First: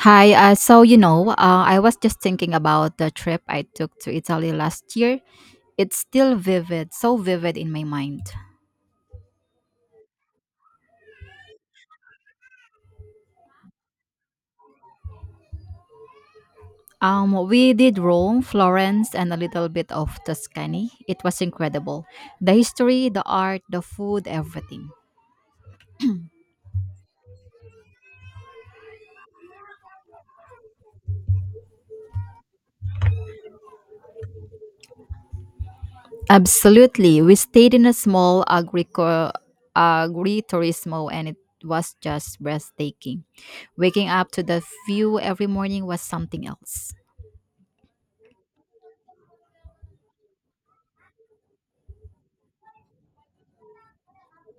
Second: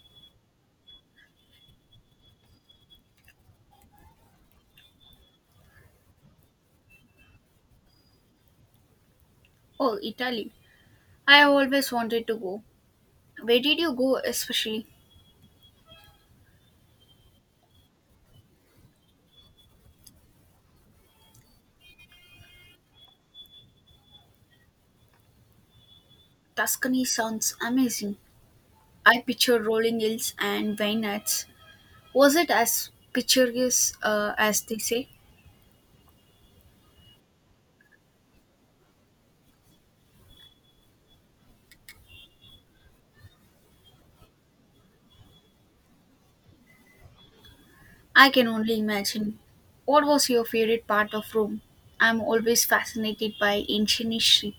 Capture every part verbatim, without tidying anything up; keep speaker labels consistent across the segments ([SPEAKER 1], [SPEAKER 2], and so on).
[SPEAKER 1] Hi, uh, so you know, uh, I was just thinking about the trip I took to Italy last year. It's still vivid, so vivid in my mind.
[SPEAKER 2] Oh, Italy. I have always wanted to go. Where did you go, especially?
[SPEAKER 1] Um, we did Rome, Florence, and a little bit of Tuscany. It was incredible. The history, the art, the food, everything.
[SPEAKER 2] Tuscany sounds amazing. I picture rolling hills and vineyards. Was it as picturesque uh, as they say?
[SPEAKER 1] Absolutely. We stayed in a small agrico- agriturismo and it was just breathtaking. Waking up to the view every morning was something else.
[SPEAKER 2] I can only imagine. What was your favorite part of Rome? I'm always fascinated by ancient history.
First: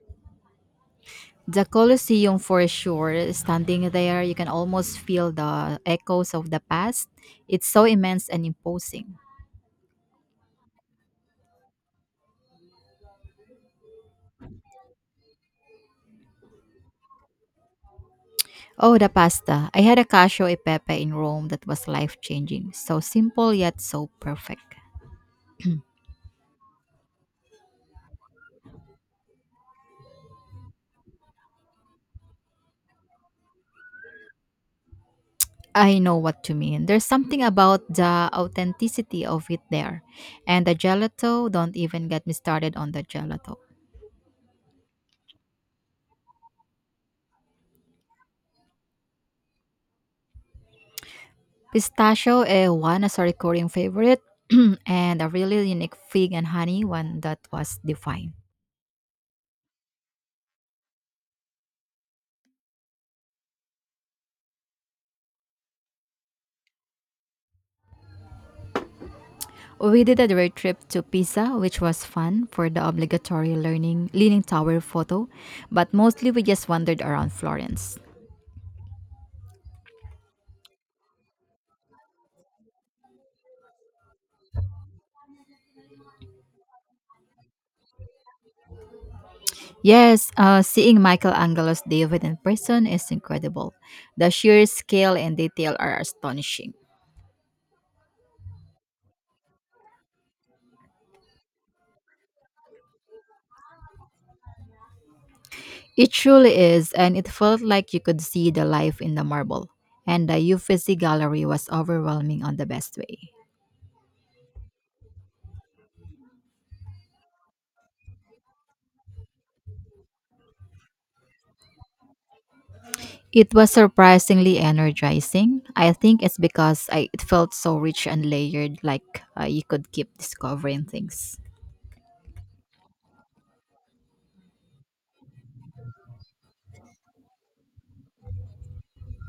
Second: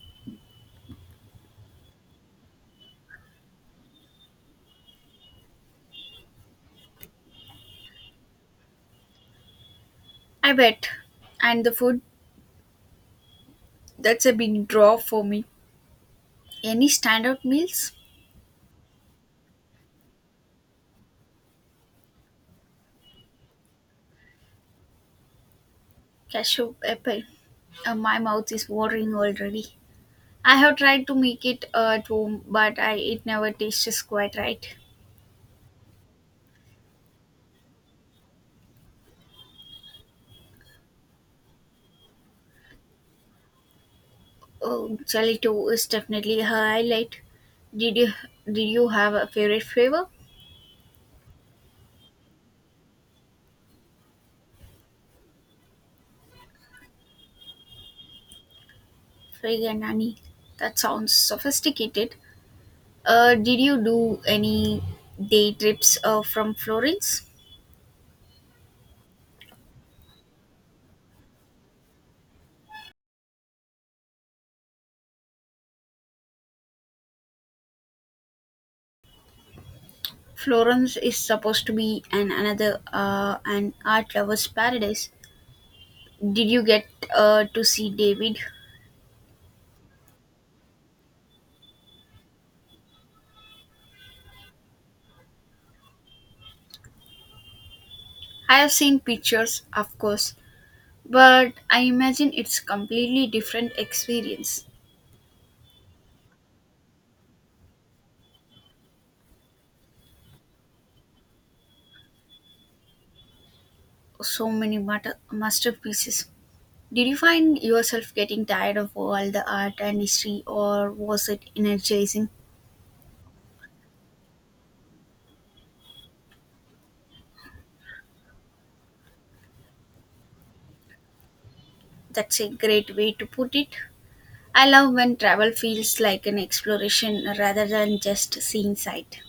[SPEAKER 1] The Colosseum for sure. Standing there, you can almost feel the echoes of the past. It's so immense and imposing.
[SPEAKER 2] I bet. And the food, that's a big draw for me. Any standout meals?
[SPEAKER 1] Oh, the pasta. I had a cacio e pepe in Rome that was life changing. So simple yet so perfect.
[SPEAKER 2] Cashew apple. Uh, my mouth is watering already. I have tried to make it uh, at home, but I it never tastes quite right.
[SPEAKER 1] I know what you mean. There's something about the authenticity of it there. And the gelato, don't even get me started on the gelato.
[SPEAKER 2] Oh, gelato is definitely a highlight. Did you did you have a favorite flavor?
[SPEAKER 1] Pistachio eh, one as a recurring favorite, and a really unique fig and honey one that was defined.
[SPEAKER 2] Friganani. That sounds sophisticated. Uh, did you do any day trips uh, from Florence?
[SPEAKER 1] We did a road trip to Pisa, which was fun for the obligatory learning leaning tower photo, but mostly we just wandered around Florence.
[SPEAKER 2] Florence is supposed to be an another uh, an art lover's paradise. Did you get uh, to see David?
[SPEAKER 1] Yes, uh, seeing Michelangelo's David in person is incredible. The sheer scale and detail are astonishing.
[SPEAKER 2] I have seen pictures, of course, but I imagine it's completely different experience.
[SPEAKER 1] It truly is, and it felt like you could see the life in the marble. And the Uffizi Gallery was overwhelming on the best way.
[SPEAKER 2] So many mater- masterpieces. Did you find yourself getting tired of all the art and history, or was it energizing?
[SPEAKER 1] It was surprisingly energizing. I think it's because I, it felt so rich and layered, like uh, you could keep discovering things.
[SPEAKER 2] That's a great way to put it. I love when travel feels like an exploration rather than just seeing sight.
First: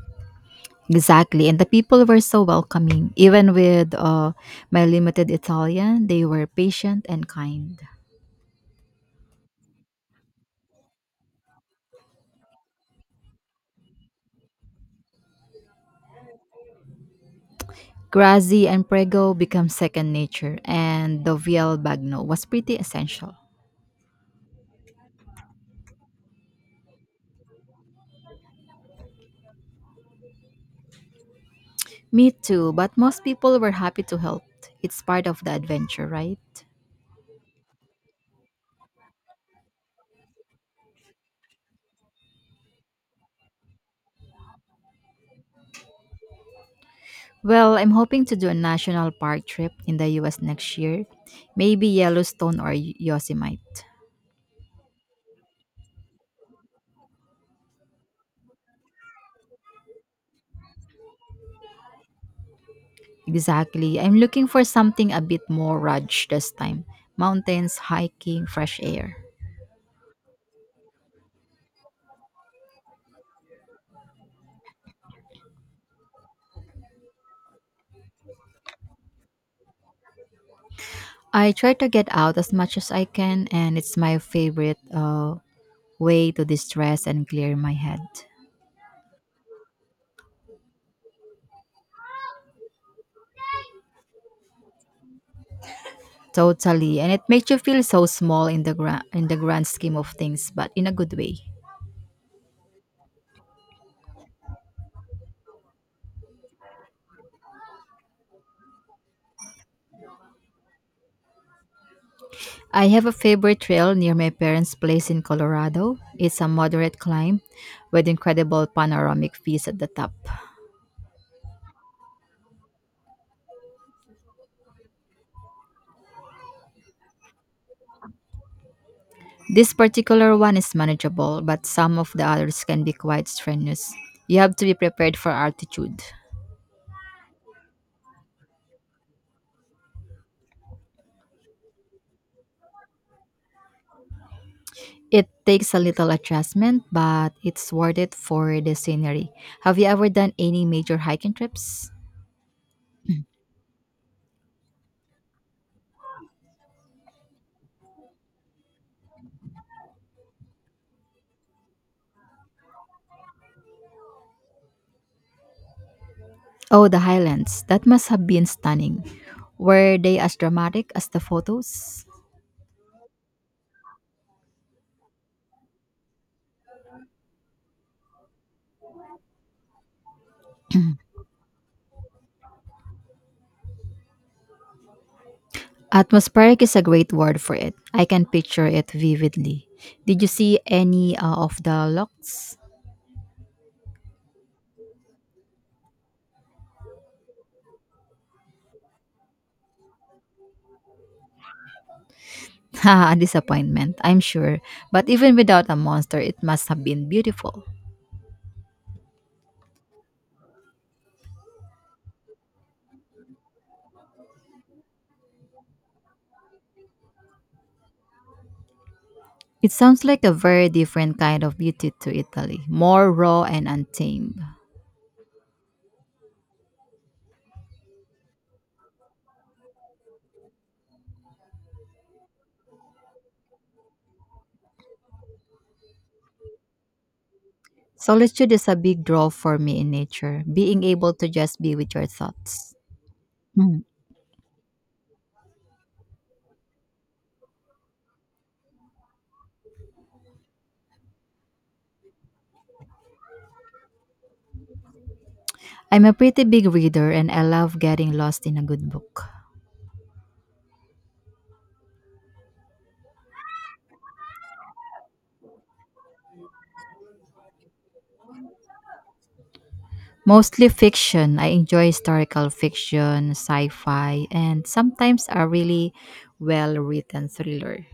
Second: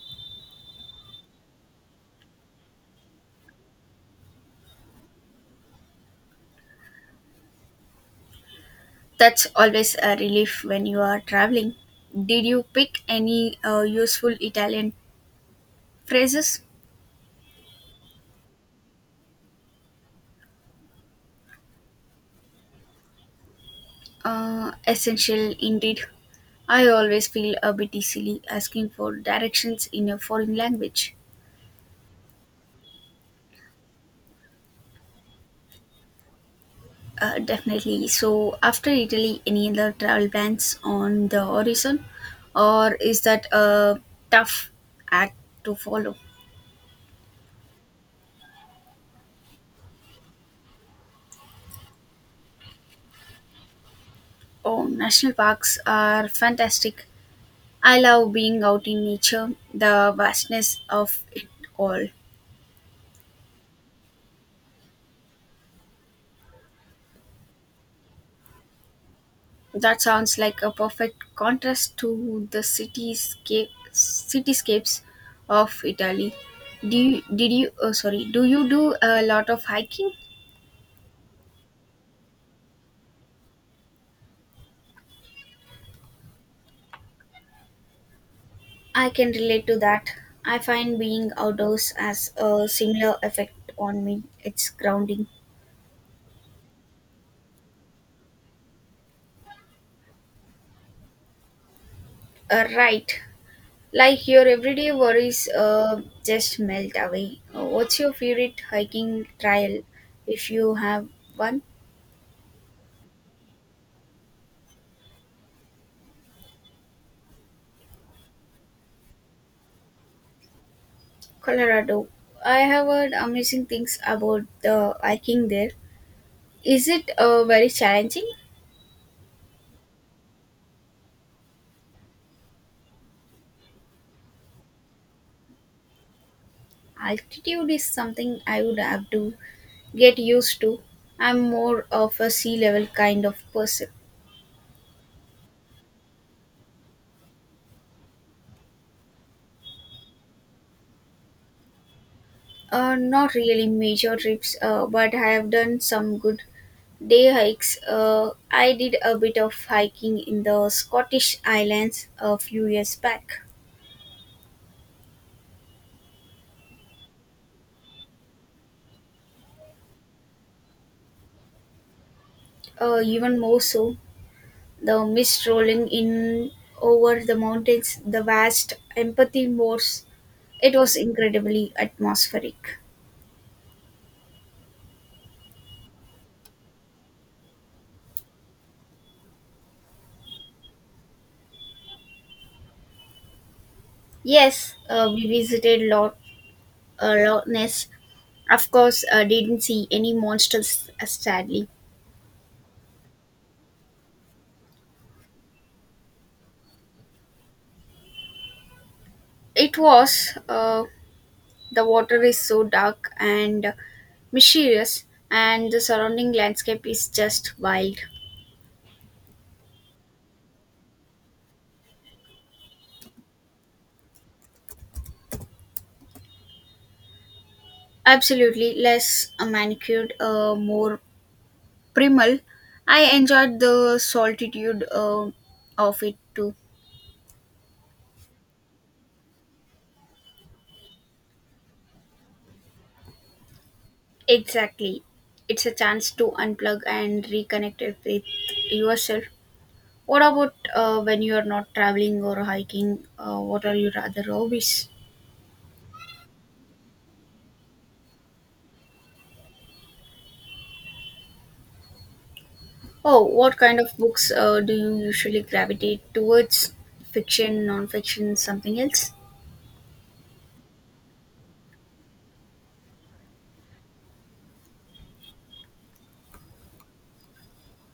[SPEAKER 1] Exactly, and the people were so welcoming. Even with uh, my limited Italian, they were patient and kind.
[SPEAKER 2] That's always a relief when you are traveling. Did you pick any uh, useful Italian phrases?
[SPEAKER 1] Grazi and Prego become second nature, and the Viel Bagno was pretty essential.
[SPEAKER 2] Uh, essential indeed. I always feel a bit silly asking for directions in a foreign language.
[SPEAKER 1] Me too, but most people were happy to help. It's part of the adventure, right?
[SPEAKER 2] Uh, definitely. So, after Italy, any other travel plans on the horizon, or is that a tough act to follow?
[SPEAKER 1] Well, I'm hoping to do a national park trip in the U S next year, maybe Yellowstone or Y- Yosemite.
[SPEAKER 2] Oh, national parks are fantastic. I love being out in nature, the vastness of it all.
[SPEAKER 1] Exactly. I'm looking for something a bit more rugged this time mountains, hiking, fresh air.
[SPEAKER 2] That sounds like a perfect contrast to the cityscape, cityscapes of Italy. Do you, did you? Oh, sorry. Do you do a lot of hiking?
[SPEAKER 1] I try to get out as much as I can, and it's my favorite uh, way to distress and clear my head.
[SPEAKER 2] I can relate to that. I find being outdoors has a similar effect on me. It's grounding.
[SPEAKER 1] Totally, and it makes you feel so small in the gra- in the grand scheme of things, but in a good way.
[SPEAKER 2] Uh, right. Like your everyday worries uh, just melt away. Uh, What's your favorite hiking trail if you have one?
[SPEAKER 1] I have a favorite trail near my parents' place in Colorado. It's a moderate climb with incredible panoramic views at the top.
[SPEAKER 2] Colorado. I have heard amazing things about the hiking there. Is it uh, very challenging?
[SPEAKER 1] This particular one is manageable, but some of the others can be quite strenuous. You have to be prepared for altitude.
[SPEAKER 2] Altitude is something I would have to get used to. I'm more of a sea level kind of person.
[SPEAKER 1] It takes a little adjustment, but it's worth it for the scenery. Have you ever done any major hiking trips?
[SPEAKER 2] Uh, not really major trips, uh, but I have done some good day hikes. Uh, I did a bit of hiking in the Scottish Islands a few years back.
[SPEAKER 1] Oh, the highlands. That must have been stunning. Were they as dramatic as the photos?
[SPEAKER 2] Uh, even more so, the mist rolling in over the mountains, the vast empathy moors. It was incredibly atmospheric.
[SPEAKER 1] Atmospheric is a great word for it. I can picture it vividly. Did you see any uh, of the locks?
[SPEAKER 2] Yes, uh, we visited Lot, uh, Loch Ness. Of course, uh, didn't see any monsters, uh, sadly.
[SPEAKER 1] Ha, disappointment, I'm sure. But even without a monster, it must have been beautiful.
[SPEAKER 2] It was uh, the water is so dark and mysterious, and the surrounding landscape is just wild.
[SPEAKER 1] It sounds like a very different kind of beauty to Italy, more raw and untamed.
[SPEAKER 2] Absolutely less manicured, uh, more primal. I enjoyed the solitude uh, of it too.
[SPEAKER 1] Solitude is a big draw for me in nature, being able to just be with your thoughts. Hmm.
[SPEAKER 2] Exactly. It's a chance to unplug and reconnect it with yourself. What about uh, when you are not traveling or hiking? Uh, what are your other hobbies?
[SPEAKER 1] I'm a pretty big reader and I love getting lost in a good book.
[SPEAKER 2] Oh, what kind of books uh, do you usually gravitate towards? Fiction, non-fiction, something else?
[SPEAKER 1] Mostly fiction. I enjoy historical fiction, sci fi, and sometimes a really well written thriller.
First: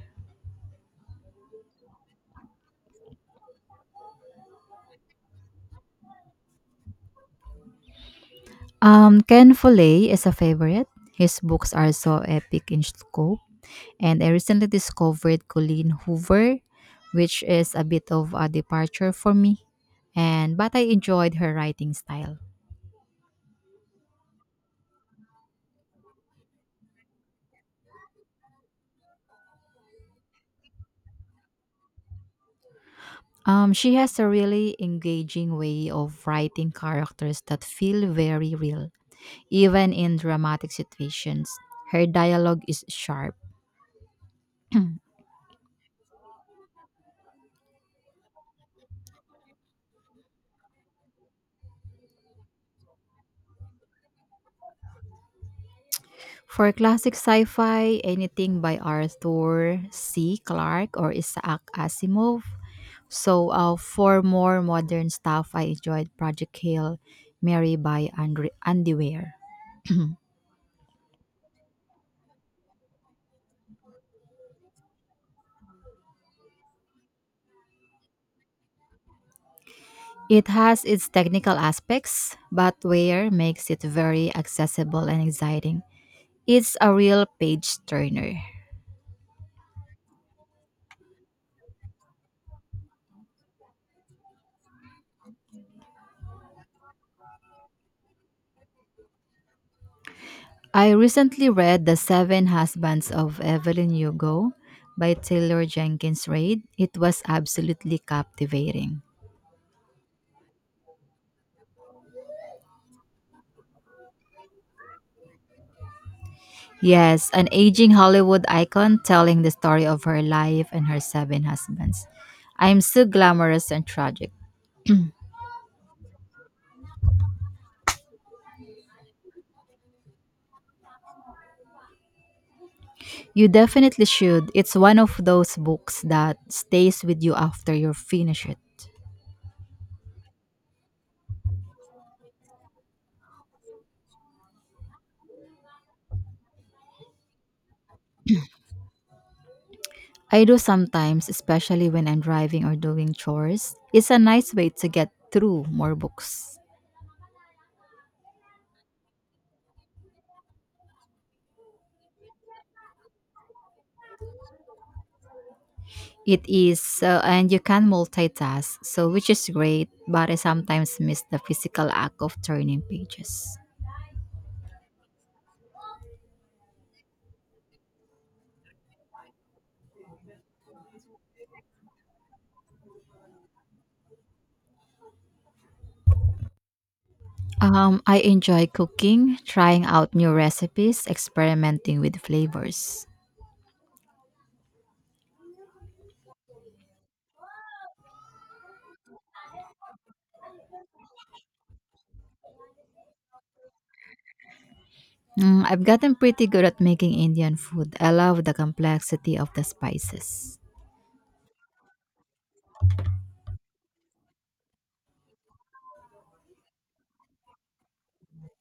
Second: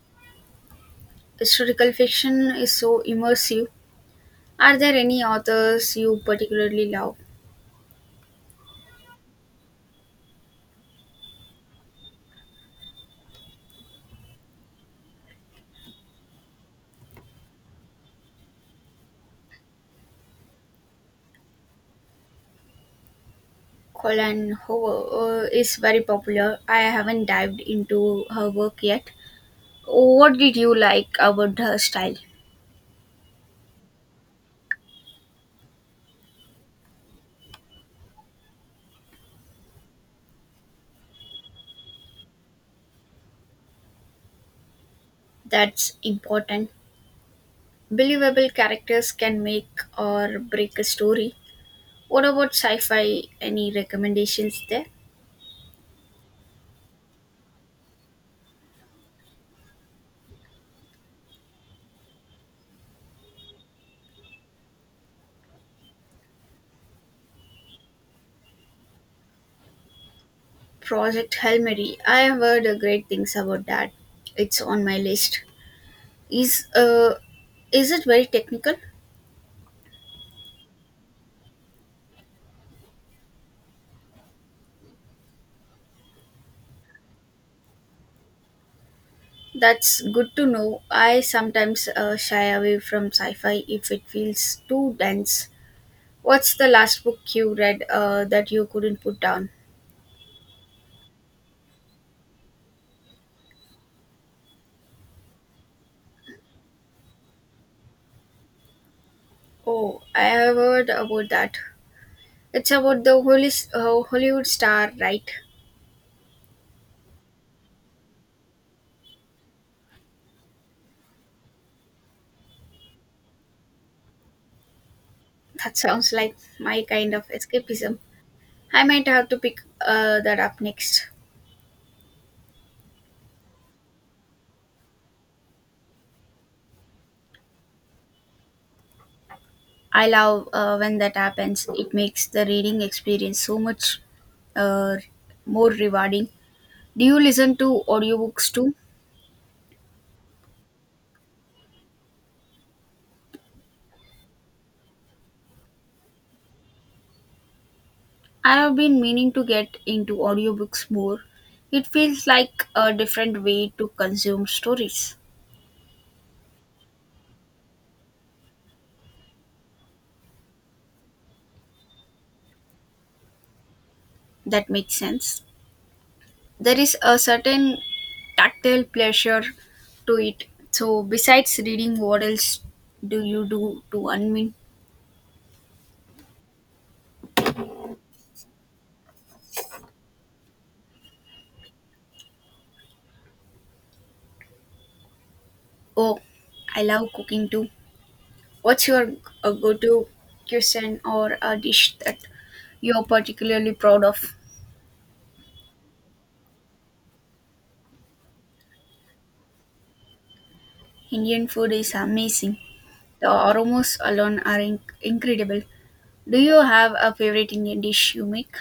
[SPEAKER 2] Historical fiction is so immersive. Are there any authors you particularly love?
[SPEAKER 1] Um, Ken Follett is a favorite. His books are so epic in scope. And I recently discovered Colleen Hoover, which is a bit of a departure for me. And but I enjoyed her writing style.
[SPEAKER 2] Colin Hoover uh, is very popular. I haven't dived into her work yet. What did you like about her style?
[SPEAKER 1] Um, she has a really engaging way of writing characters that feel very real. Even in dramatic situations, her dialogue is sharp.
[SPEAKER 2] That's important. Believable characters can make or break a story. What about sci fi? Any recommendations there?
[SPEAKER 1] For classic sci-fi, anything by Arthur C. Clarke or Isaac Asimov. So, uh, for more modern stuff, I enjoyed Project Hail Mary by Andre- Andy Weir.
[SPEAKER 2] Project Hail Mary. I have heard uh, great things about that. It's on my list. Is uh, is it very technical?
[SPEAKER 1] It has its technical aspects, but Weir makes it very accessible and exciting. It's a real page turner.
[SPEAKER 2] That's good to know. I sometimes uh, shy away from sci fi if it feels too dense. What's the last book you read uh, that you couldn't put down?
[SPEAKER 1] I recently read The Seven Husbands of Evelyn Hugo by Taylor Jenkins Reid. It was absolutely captivating.
[SPEAKER 2] Oh, I have heard about that. It's about the Holy, uh, Hollywood star, right?
[SPEAKER 1] Yes, an aging Hollywood icon telling the story of her life and her seven husbands. I'm so glamorous and tragic.
[SPEAKER 2] That sounds like my kind of escapism. I might have to pick uh, that up next.
[SPEAKER 1] You definitely should. It's one of those books that stays with you after you finish it.
[SPEAKER 2] I love uh, when that happens. It makes the reading experience so much uh, more rewarding. Do you listen to audiobooks too?
[SPEAKER 1] I do sometimes, especially when I'm driving or doing chores. It's a nice way to get through more books.
[SPEAKER 2] I have been meaning to get into audiobooks more. It feels like a different way to consume stories.
[SPEAKER 1] It is, so and you can multitask, so which is great, but I sometimes miss the physical act of turning pages.
[SPEAKER 2] That makes sense. There is a certain tactile pleasure to it. So, besides reading, what else do you do to unwind?
[SPEAKER 1] Um, I enjoy cooking, trying out new recipes, experimenting with flavors.
[SPEAKER 2] Oh, I love cooking too. What's your uh, go to cuisine or a dish that you're particularly proud of?
[SPEAKER 1] Mm, I've gotten pretty good at making Indian food. I love the complexity of the spices.
[SPEAKER 2] Indian food is amazing. The aromos alone are inc- incredible. Do you have a favorite Indian dish you make?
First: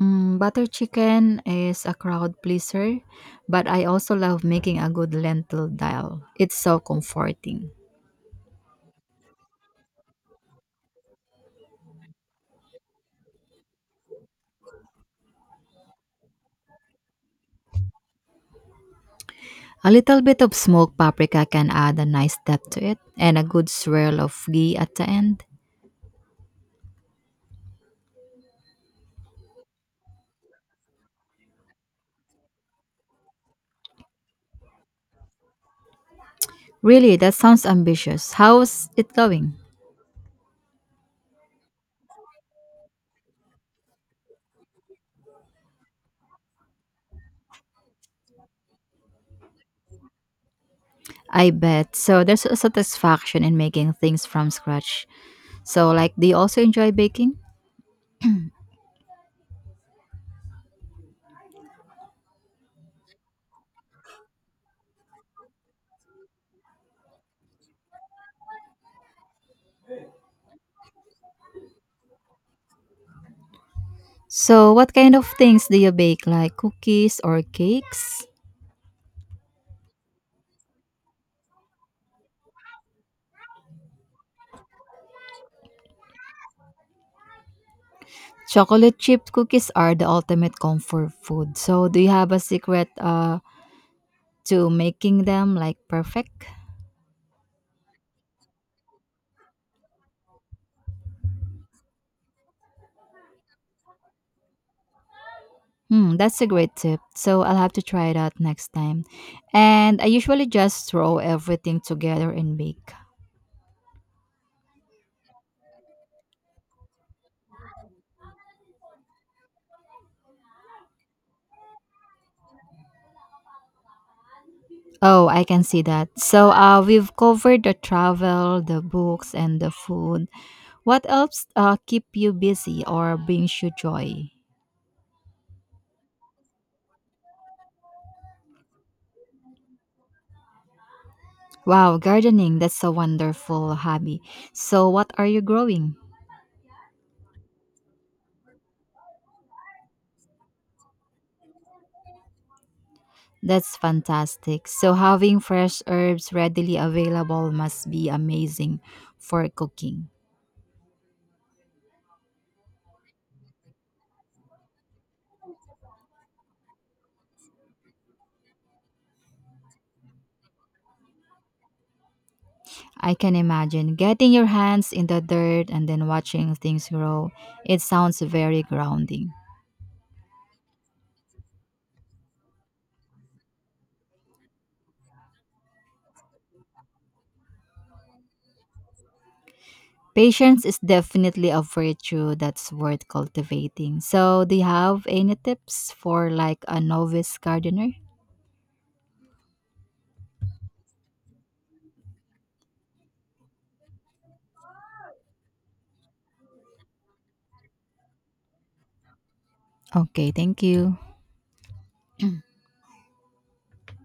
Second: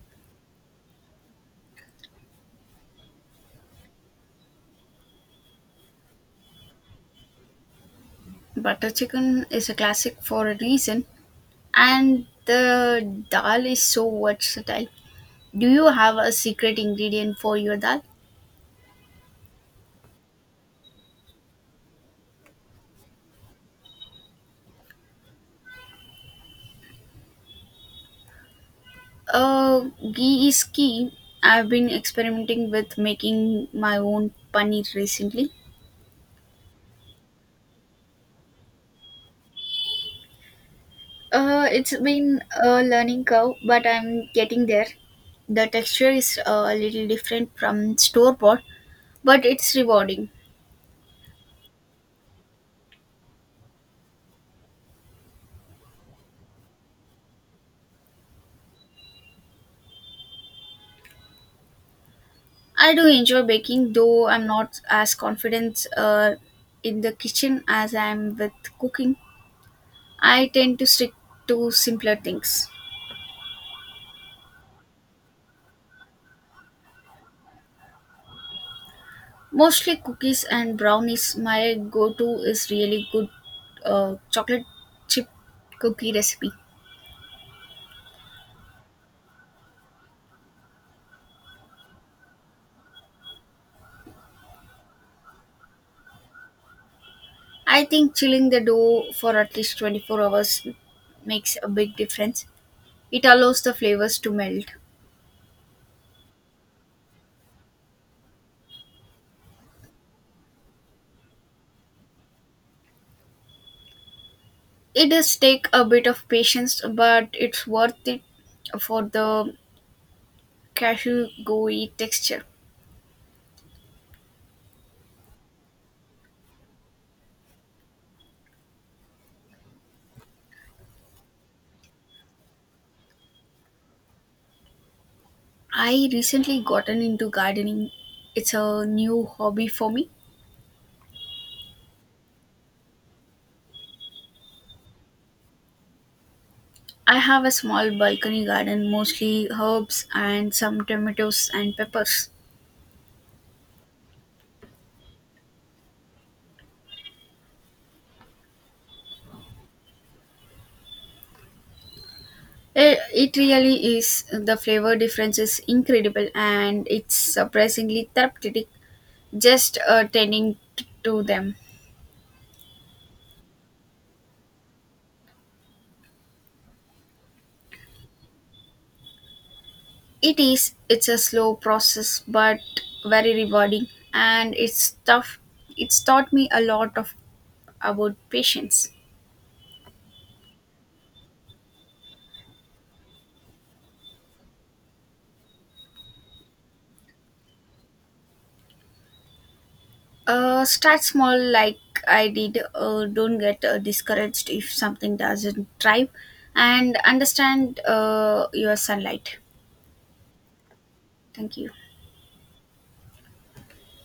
[SPEAKER 1] Mm, butter chicken is a crowd pleaser, but I also love making a good lentil dal. It's so comforting.
[SPEAKER 2] Butter chicken is a classic for a reason, and the dal is so versatile. Do you have a secret ingredient for your dal?
[SPEAKER 1] A little bit of smoked paprika can add a nice depth to it, and a good swirl of ghee at the end.
[SPEAKER 2] Uh, Ghee is key. I've been experimenting with making my own paneer recently.
[SPEAKER 1] Really, that sounds ambitious. How's it going?
[SPEAKER 2] Uh, it's been a learning curve, but I'm getting there. The texture is uh, a little different from store bought, but it's rewarding.
[SPEAKER 1] I bet. So, there's a satisfaction in making things from scratch. So, like, do you also enjoy baking?
[SPEAKER 2] I do enjoy baking, though I'm not as confident uh, in the kitchen as I am with cooking. I tend to stick to simpler things.
[SPEAKER 1] So, what kind of things do you bake, like cookies or cakes?
[SPEAKER 2] Mostly cookies and brownies. My go to is really good uh, chocolate chip cookie recipe.
[SPEAKER 1] Chocolate chip cookies are the ultimate comfort food. So, do you have a secret uh, to making them like perfect?
[SPEAKER 2] I think chilling the dough for at least twenty-four hours makes a big difference. It allows the flavors to melt.
[SPEAKER 1] Hmm, that's a great tip. So I'll have to try it out next time. And I usually just throw everything together and bake.
[SPEAKER 2] It does take a bit of patience, but it's worth it for the cashew gooey texture.
[SPEAKER 1] Oh, I can see that. So uh, we've covered the travel, the books, and the food. What else uh, keep you busy or brings you joy?
[SPEAKER 2] I recently gotten into gardening. It's a new hobby for me.
[SPEAKER 1] Wow, gardening, that's a wonderful hobby. So what are you growing?
[SPEAKER 2] I have a small balcony garden, mostly herbs and some tomatoes and peppers.
[SPEAKER 1] That's fantastic. So having fresh herbs readily available must be amazing for cooking.
[SPEAKER 2] It, it really is, the flavor difference is incredible and it's surprisingly therapeutic just uh, tending t- to them.
[SPEAKER 1] I can imagine getting your hands in the dirt and then watching things grow. It sounds very grounding.
[SPEAKER 2] It is, it's a slow process but very rewarding and it's tough. It's taught me a lot of about patience.
[SPEAKER 1] Patience is definitely a virtue that's worth cultivating. So, do you have any tips for like a novice gardener?
[SPEAKER 2] Uh, start small, like I did. Uh, don't get uh, discouraged if something doesn't thrive, and understand uh, your sunlight.
[SPEAKER 1] Okay, thank you.
[SPEAKER 2] Thank you.